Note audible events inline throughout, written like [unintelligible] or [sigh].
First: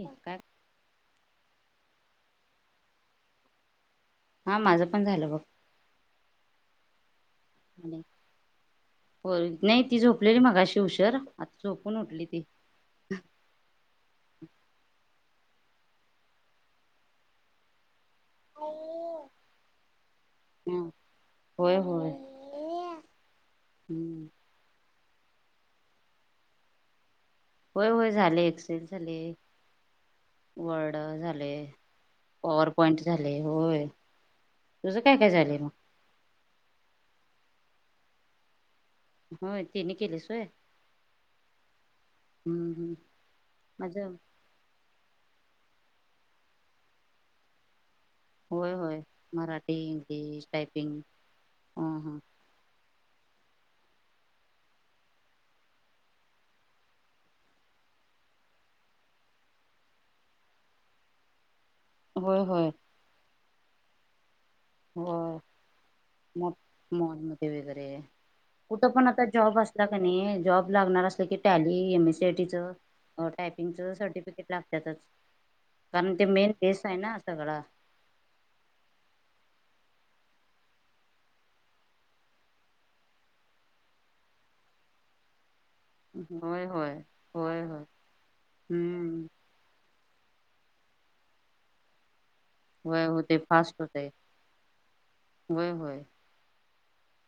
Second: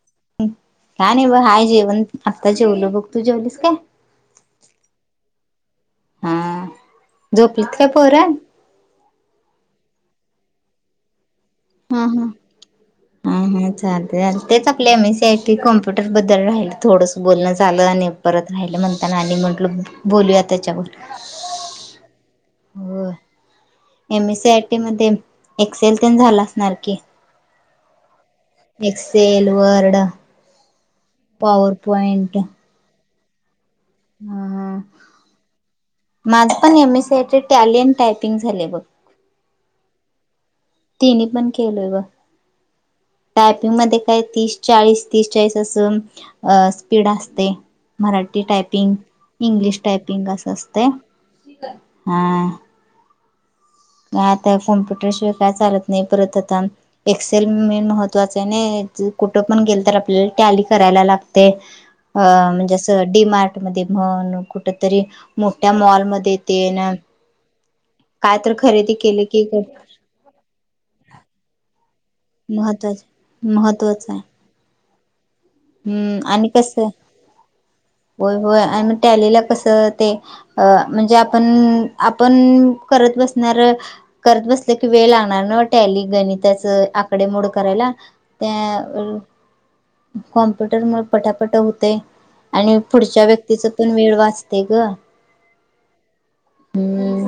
काय काय नाय बघ हाय जेवण, आता जेवलो बघ तू जेवलीस काय? हा माझं पण झालं बग. हा, झोपलित का पोर? हो, नाही ती झोपलेली मगाशी उशेर. ह-ह, ह-ह चालते आ, तेचा क्लेम हे सेस ते कॉम्प्युटर बद्दल राहिल थोडंसं बोलणं आलं आणि परत राहिलं म्हणताना आणि म्हंटल बोलूया त्याच्यावर, ह होय [unintelligible] होय होय, एस. हम्म एस. सी. आय. टी. मध्ये एक्सेल तेण झाल असणार की? होय-होय झाले एक्सेलच ले वर्ड पावर पॉइंट झालय होय. तुझं काय काय झालंय मग? माझ पण एम एस आयच टॅलियन टायपिंग झालय बघ. होय तिनी केलीस होय. तिनी पण केलोय बग, हम्म हम्म टायपिंग मध्ये माझं काय तीस, चाळीस तीस, चाळीस असं अ स्पीड असतय. मराठी होय टायपिंग, होय मराठी इंग्लिश टायपिंग इंग्लिश असं असत. टायपिंग ह ह हां. आता कॉम्प्युटरशिवाय काय चालत नाही परत आता एक्सेल मेन महत्वाच आहे नाही कुठं पण गेल तर आपल्याला टॅली करायला लागतय अ होय होय म्हणजे असं डी मार्ट मध्ये म्हण कुठ होय मोठ्या मॉलमध्ये मग तेन मॉलमध्ये वगैरे काय तर कुठं खरेदी पण केले आता की जॉब असला कने जॉब लागणार असला की Tally M S C IT C महत्वाच टीच, टायपिंग च महत्त्वाचं आहे सर्टिफिकेट लागत्यातच. कारण ते हम्म आणि मेन बेस कसं आहे ना सगळ. होय होय आणि टॅली ला कसं ते म्हणजे आपण - आपण करत बसणार करत बसलं की वेळ लागणार नव्ह टॅली होय गणिताचं होय आकडे मोड होय होय. करायला त्या हम्म कॉम्प्युटर मूळ पटापट होतय आणि वय पुढच्या होते व्यक्तीच फास्ट पण होते वेळ वाचतय ग. वय होय हम्म.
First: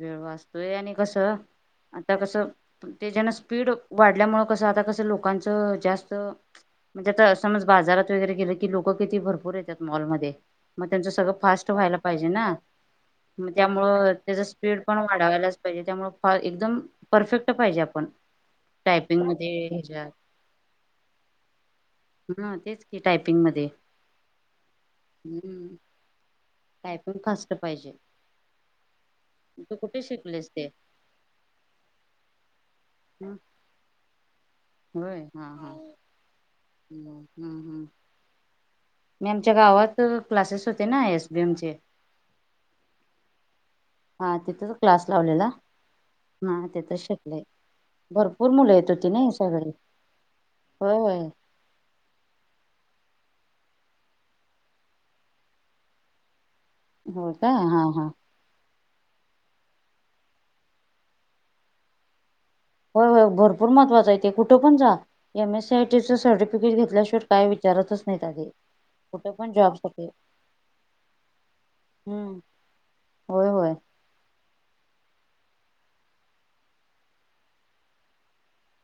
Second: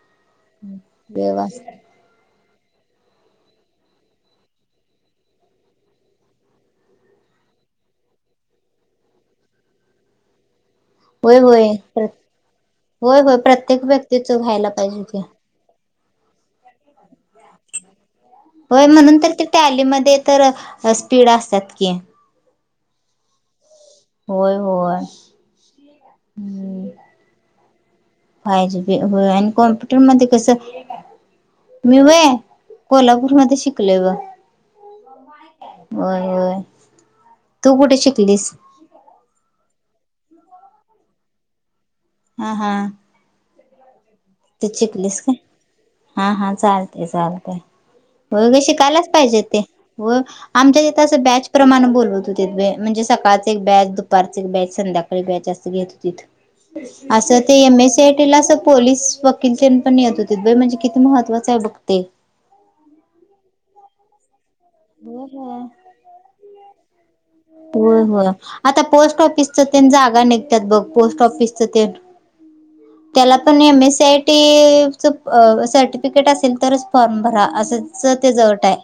वेळ वाचतोय आणि वेळ कसं वाचते आता कसं पण तेच्याना स्पीड वाढल्यामुळ कसं आता कसं लोकांचं जास्त म्हणजे आता समज बाजारात वगैरे गेलं की लोक किती भरपूर येत्यात मॉलमध्ये मग त्यांचं सगळं होय होय फास्ट व्हायला पाहिजे ना. होय होय मग प्रत्येक त्यामुळं व्यक्तीच त्याच व्हायला स्पीड पण पाहिजे ते वाढवायलाच पाहिजे. त्यामुळे एकदम परफेक्ट पाहिजे आपण होय. म्हणून टायपिंग तर ते मध्ये ह्याच्यात टॅलीमध्ये तर स्पीड असतात की. हम तेच की टायपिंग मध्ये होय होय. हम्म हम्म टायपिंग फास्ट पाहिजे. फाय जी बी हो आणि तू कुठे कॉम्प्युटरमध्ये शिकलेस ते कसं मी व्हय कोल्हापूरमध्ये शिकलोय बग होय हा हा होय होय. हम्म तू हम्म कुठे शिकलीस? मी आमच्या गावात क्लासेस होते ना एस बी एमचे. हां हां. हा तिथेच क्लास लावलेला हा हा तिथंच चालतय शिकले चालतय भरपूर होय बाई मुलं येत होती शिकायलाच नाही पाहिजे ते, सगळी आमच्या होय तिथे होय असं बॅच प्रमाणे बोलवत होतीत बघ म्हणजे सका सकाळचं एक बॅच, दुपारच एक बॅच, संध्याकाळी बॅच अस घेत होतीत. हो असं का ते एम हा एस सी हा आय टी ला अस पोलीस वकील तेन पण येत होतीत बाई, म्हणजे किती महत्त्वाच आहे बघ ते. होय होय भरपूर महत्वाचचा आहे ते कुठं पण जा होय एम होय एस सी आयटीच सर्टिफिकेट घेतल्याशिवाय काय होय विचारतच नाहीत होय आधी आता पोस्ट कुठे ऑफिसच जॉब पण साठी जागा निघतात बघ पोस्ट ऑफिसच तेन हम्म. त्याला पण M S C I T certificate असेल तरच फॉर्म भरा अस तेज अट आहे.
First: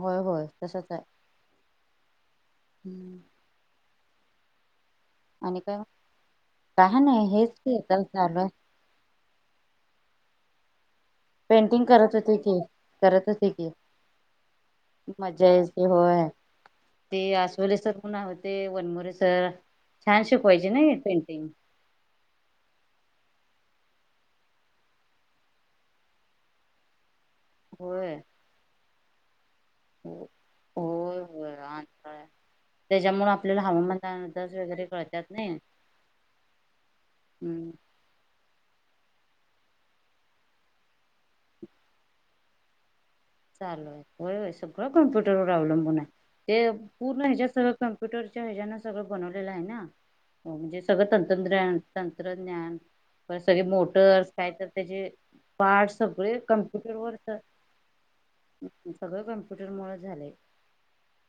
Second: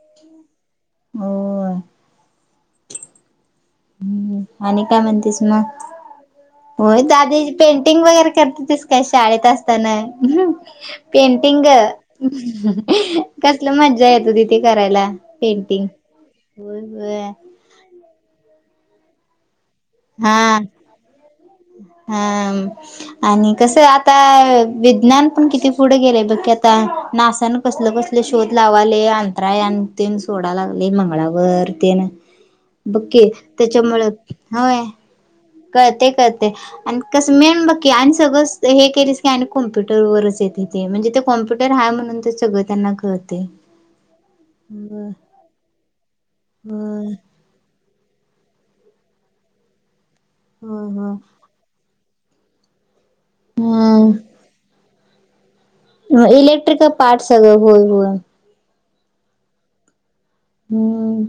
होय होय तसच आहे. होय हूम. हूम आणि काय म्हणतेस मग? काय होय नाही हेच दादयाची की आता पेंटिंग वगैरे चालू आहे करती तीस काय? शाळेत असताना पेंटिंग ग! करत होते की करत होते की कसल मजा येत होती, ते करायला मज्जा यायची पेंटिंग होय होय होय ते आस्वले सर म्हणून होते, वनमोरे सर छान हा शिकवायचे नाही पेंटिंग हाम. आणि कसं आता विज्ञान पण, किती पुढे गेलंय बघ की आता? नासान कसल होय बसल शोध लावालय. रा यान तेन हो- सोडाय लागलय होय होय मंगळावर तेन अंतराळ बककी त्याच्यामुळ जगरे कळत्यात नाही. कळतय कळतय आणि कसं मेन हम्म बकी आणि सगळं. हे केलीस की आणि कॉम्प्युटरवरच येतय, ते म्हणजे ते कॉम्प्युटर हाय म्हणून ते सगळं त्यांना कळतय. चालू हाय, व्हय व्हय सगळं होय कॉम्प्युटर वर अवलंबून, आहे ते होय पूर्ण ह्याच्यात सगळ कम्प्युटरच्या हेज्याना, सगळं बनवलेलं हाय ना, म्हणजे होय सगळं होय तंत्रज्ञान तंत्रज्ञान, परत सगळे मोटर्स हम्म काय तर त्याचे पार्ट सगळे इलेक्ट्रिकल कम्प्युटरवर पार्ट सगळं होय होय. सगळं कम्प्युटर मुळ झालय. मग.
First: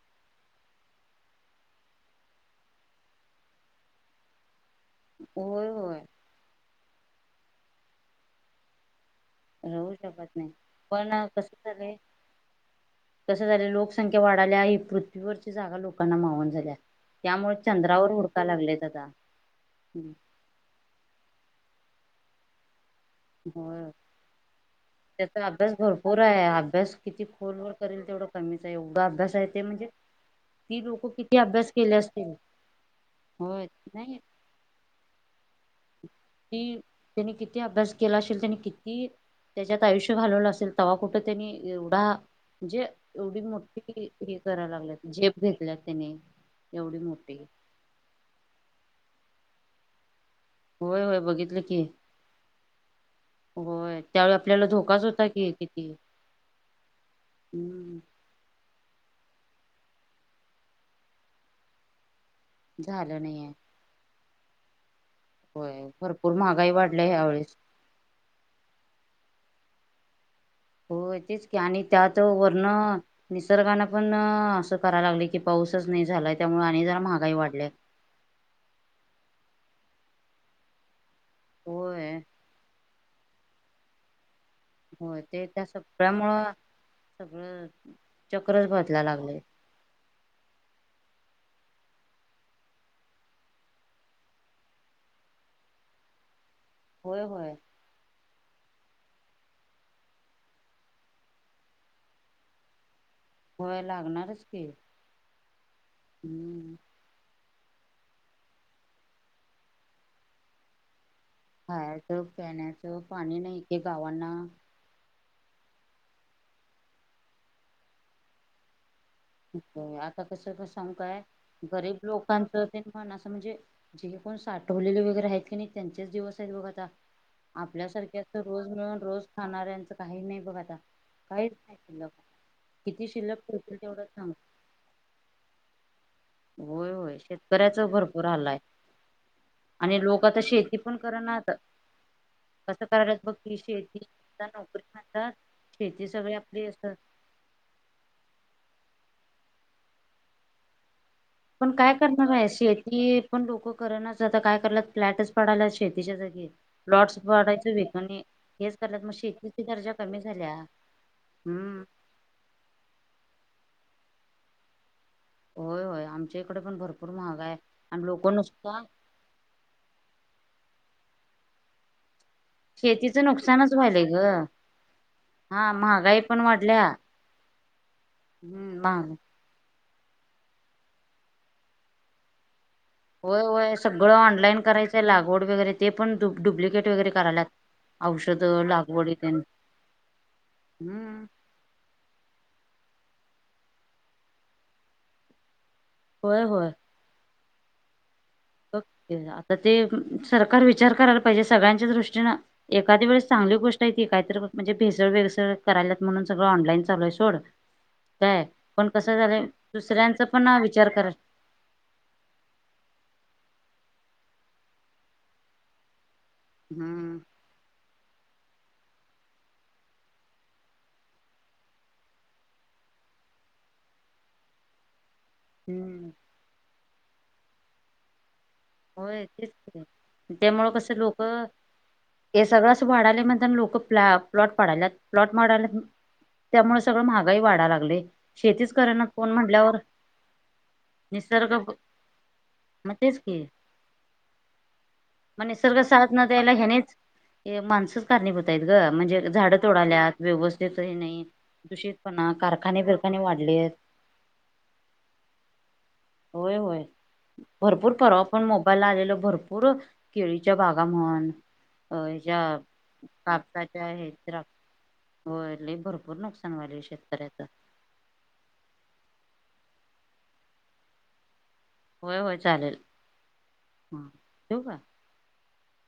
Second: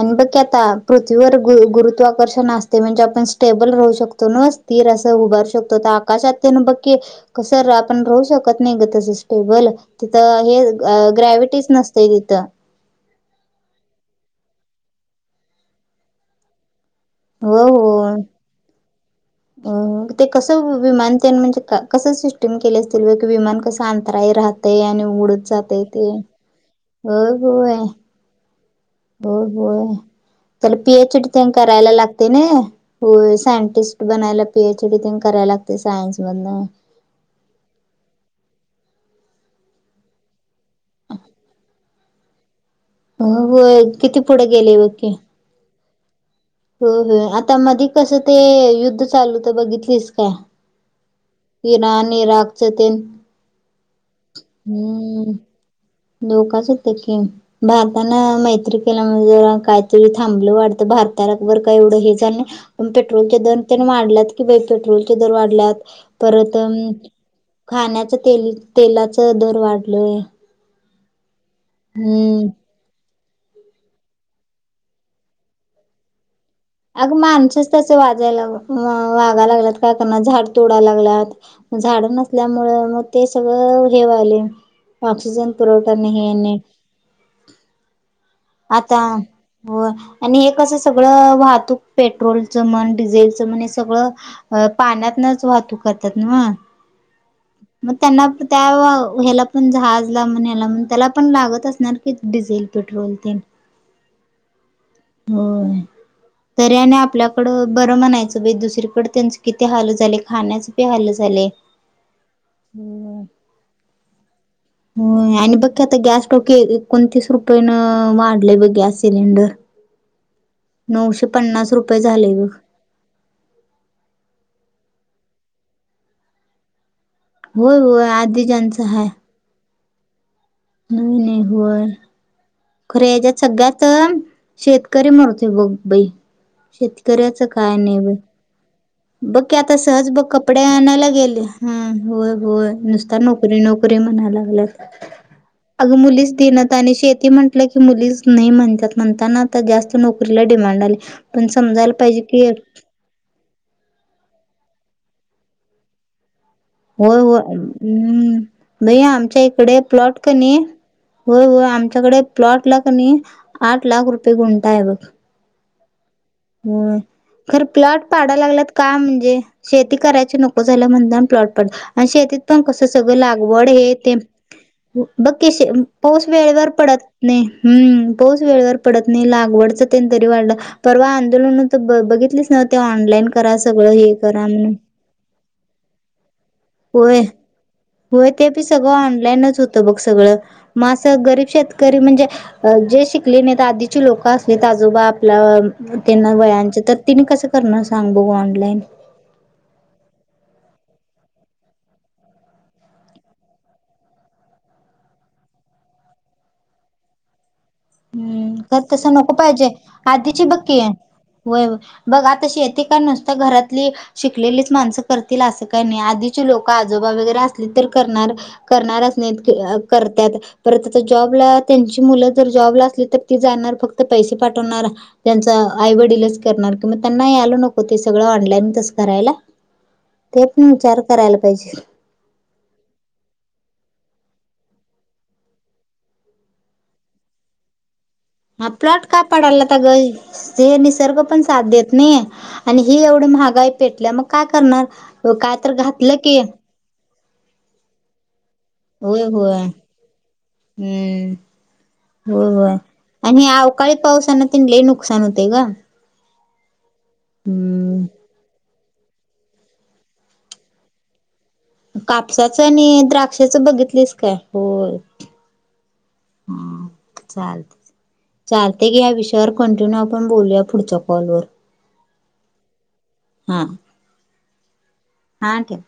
आणि बघ की आता, पृथ्वीवर गु गुरुत्वाकर्षण असतय म्हणजे आपण स्टेबल राहू शकतो न्हव. तीर असं उभारू होय शकतो, तर होय आकाशात तेन बघ की, कसं आपण राहू शकत नाही ग तस स टेबल, राहू शकत तिथं नाही हे च पण अ कसं ग्रॅव्हिटीच झालंय नसतय तिथं कसं झालं लोकसंख्या वाढाल्या ही पृथ्वीवरची जागा लोकांना मावण झाल्या, त्यामुळे हो हो चंद्रावर हुडका लागलेत आता [inaudible] मग ते कसं विमानते म्हणजे काय, कस सिस्टम केले, [unintelligible] विमान कस होय अंतराई राहतय आणि उघडत त्याचा अभ्यास जातय ते [inaudible] - [unintelligible] तेवढा कमीच आहे एवगा अभ्यास आहे ते म्हणजे. त्याला ती लोक पीएचडी किती ते अभ्यास करायला केले लागते असतील ना होय सायंटिस्ट बनायला पीएचडीतन करायला लागते. [inaudible] सायन्स ती मधन [inaudible] त्यांनी किती अभ्यास केला असेल त्यांनी किती, कि [inaudible] त्याच्यात आयुष्य घालवलं असेल तेव्हा कुठे त्यांनी एवढा, म्हणजे हो एवढी होय मोठी किती हे पुढे गेले करायला बघ की. लागली झेप घेतल्या त्याने, [inaudible] हो एवढी हो मोठी आता मध कसं ते युद्ध चालूत बघितलीस का होय होय बघितलं [inaudible] की इराणीआणि रागच ते होय त्यावेळी आपल्याला [inaudible] धोकाच होता हम् की किती धोकाच होते कि [inaudible] भार हम्म ताना [unintelligible] [unintelligible] काहीतरी थांबलं वाटतं भारताला बर काय एवढं हे - [unintelligible] झालं पेट्रोलच्या नाही दने मारलात की बा पेट्रोल पेट्रोल चे दर वाढल्यात होय [inaudible] भरपूर परत महागाई वाढल्या ह्यावेेळेस [inaudible] खाण्याच्या तेल तेलाचे [unintelligible] दर वाढलय, [inaudible] होय तेच की आणि त्यात वर्ण [inaudible] निसर्गाने पण असं करायला लागले की पाऊसच नाही झालाय, त्यामुळे आणि [inaudible] जरा अग महागाई वाढल्या माणसंच त्यास वाजायला वागा मग वागा लागलात काय करणार झाड तोडा लागलात, [inaudible] झाड होय नसल्यामुळे मग ते सगळं हेवाले [inaudible] होय ते त्या सगळ्यामुळं [inaudible] सगळं [inaudible] च आता [inaudible] हो [inaudible] आणि हे कसं सगळं, वाहतूक पेट्रच मन डीझेलचण सगळ पाण्यातनच वाहतूक कत्यात हम्म. होय होय. [unintelligible] ह्याला पण जहाजला म्हण ह्याला म्हण त्याला पण लागत असणार की डिझेल पेट्रोल तेन होय लागणारच की [unintelligible] हम्म तरी आणि आपल्या कड बरं म्हणायचं बाई दुसरीकडं तेन किती हाल झालंय खाण्याचं बी हाल झाले. खायचं पिण्याचं हम्म. पाणी नाही एकेक गावांना. होय आणि बघ की आता गॅस टॉकी एकोणतीस रुपयेनं वाढलंय बघ गॅस सिलेंडर. [unintelligible] [unintelligible] कसं क सांगू काय? नऊशे पन्नास गरीब रुपये झाले लोकांच बघ. तेन म्हण असं म्हणजे पण साठवलेले वगैरे आहेत की नाही त्यांचेच दिवस आहेत बघ आता होय होय आपल्यासारखे असं आधी रोज ज्यांचं मिळवून हाय रोज खाणाऱ्यांच काही नाही बघ आता नवीन आहे काहीच नाही होय. शिल्लक खरं किती शिल्लक याच्यात ठेवतील सगळ्यात तेवढं शेतकरी मरतोय बघ बाई. होय होय काय शेतकऱ्याचं नाही बाई. भरपूर हाल आहे. बघ की आता आणि सहज बघ लोक आता कपडे शेती पण आणायला गेले करनात हां होय होय कसं करायलात नुसता बघ की नोकरी नोकरी शेती म्हणा आता नोकरी लागल्यात म्हणतात अगं शेती सगळे मुलीच आपली देईनात असं आणि शेती म्हटलं की मुलीच नाही म्हणतात. म्हणताना आता जास्त नोकरीला डिमांड आलंय. पण काय करणार आहे शेती पण लोक करणाच आता काय कराल्यात फ्लॅटच पाडल्यात शेतीच्या जागी. होय प्लॉट्स हो पाडायचं विकणे हम्म हेच बाई कराल्यात मग आमच्या शेतीची इकडे दर्जा प्लॉट कमी क झाल्या नाही होय होय हम्म आमच्याकडे प्लॉटला क नाही आठ लाख रुपये गुंठा आहे बघ. होय होय आमच्या इकडे पण होय भरपूर महागाय आहे खरं प्लॉट आणि लोक पाडाय लागल्यात नुसता का म्हणजे शेती करायची नको झाल्या म्हणू दाम प्लॉट पाड आणि शेतीत पण कसं सगळं शेतीचं लागवड नुकसानच हे व्हायलय ते ग व बघ की हा शेम महागाई पाऊस पण वेळेवर वाढल्या पडत नाही हम्म पाऊस वेळेवर हम्म पडत महाग नाही लागवडच तेन तरी वाढलं परवा आंदोलन त ब बघितलीस ना ते ऑनलाईन होय करा होय हे सगळं करा ऑनलाईन म्हणून करायचंय लागवड वगैरे ते पण डूब डुब्लिकेट वगैरे होय करायल्यात. होय ते बी सगळं ऑनलाईनच होतं बघ सगळ मग हम्म असं गरीब शेतकरी म्हणजे जे शिक ले नाहीत आधीचे लोकं असलीत आजोबा आपला तेन होय होय वयांचे तर तिनी कसं करणार सांग? बघू ऑनलाईन [unintelligible] आता ते सरकार वि विचार करायला पाहिजे सगळ्यांच्या दृष्टीनें एखादी वेळेस चांगली गोष्ट आहेे की काहीतर म्हणजे भेसळ बेसळ करा यल्यात म्हणून सगळं ऑनलाईन चालू आहे सोड काय खरं पण तसं कसं नको झालंय पाहिजे दुसऱ्यांचा आधीची पण बघ की विचार करा होय बघ आता शेती काय नुसतं घरात ली शिकलेलीच माणसं करतील असं काही नाही आधीची लोकं आजोबा हम्म वगैरे असली तर करणार करणारच नाहीत अ करत्यात परत आता जॉबला त्यांची मुलं जर जॉबला असली तर ती जाणार फक्त पैसे पाठवणार त्यांचा हम्म आईवडीलच करणार मग त्यांना यायला नको ते सगळं ऑनलाईन तसं होय करायला? तेच की ते त्यामुळं पण कसं विचार लोक करायला पाहिजे. हे सगळं असं वाढलंय म्हणताना लोकं प प्लॉट पाडायल्यात प्लॉट माडाल्यात त्यामुळे सगळं महागाई वाढाय लागलंय. हां प्लॉट का पाडायल्यात अगं हे निसर्ग पण साथ देत नाही आणि मग ही तेच एवढी की महा गाई पेटल्या मग काय करणार? मग काय तर निसर्ग साथ घातलं न की द्यायला ह्यानेच हे माणसच कारणीभूत आहेत गं म्हणजे होय होय झाडं तोडाल्यात व्यवस्थित हे नाही हम्म दूषितपणा कारखाने बीरखाने वाढ ह्या अवकाळी पावसानं तेन लय नुकसान होतंय गं. होय होय भरपूर परवा [unintelligible] आलेलो भरपूर केळीच्या बागा म्हण. अ ह्याच्या कापसाचं आणि द्राक्षाच कापसाच्या हे बघितलीस काय? द्राक्ष होय. होय. लय भरपूर नुकसान झालय शेतकऱ्याच चालतय की या विषयावर कंटिन्यू आपण बोलूया पुढच्या कॉलवर होय होय चालेल. हा. ठेऊ का? हा ठेव.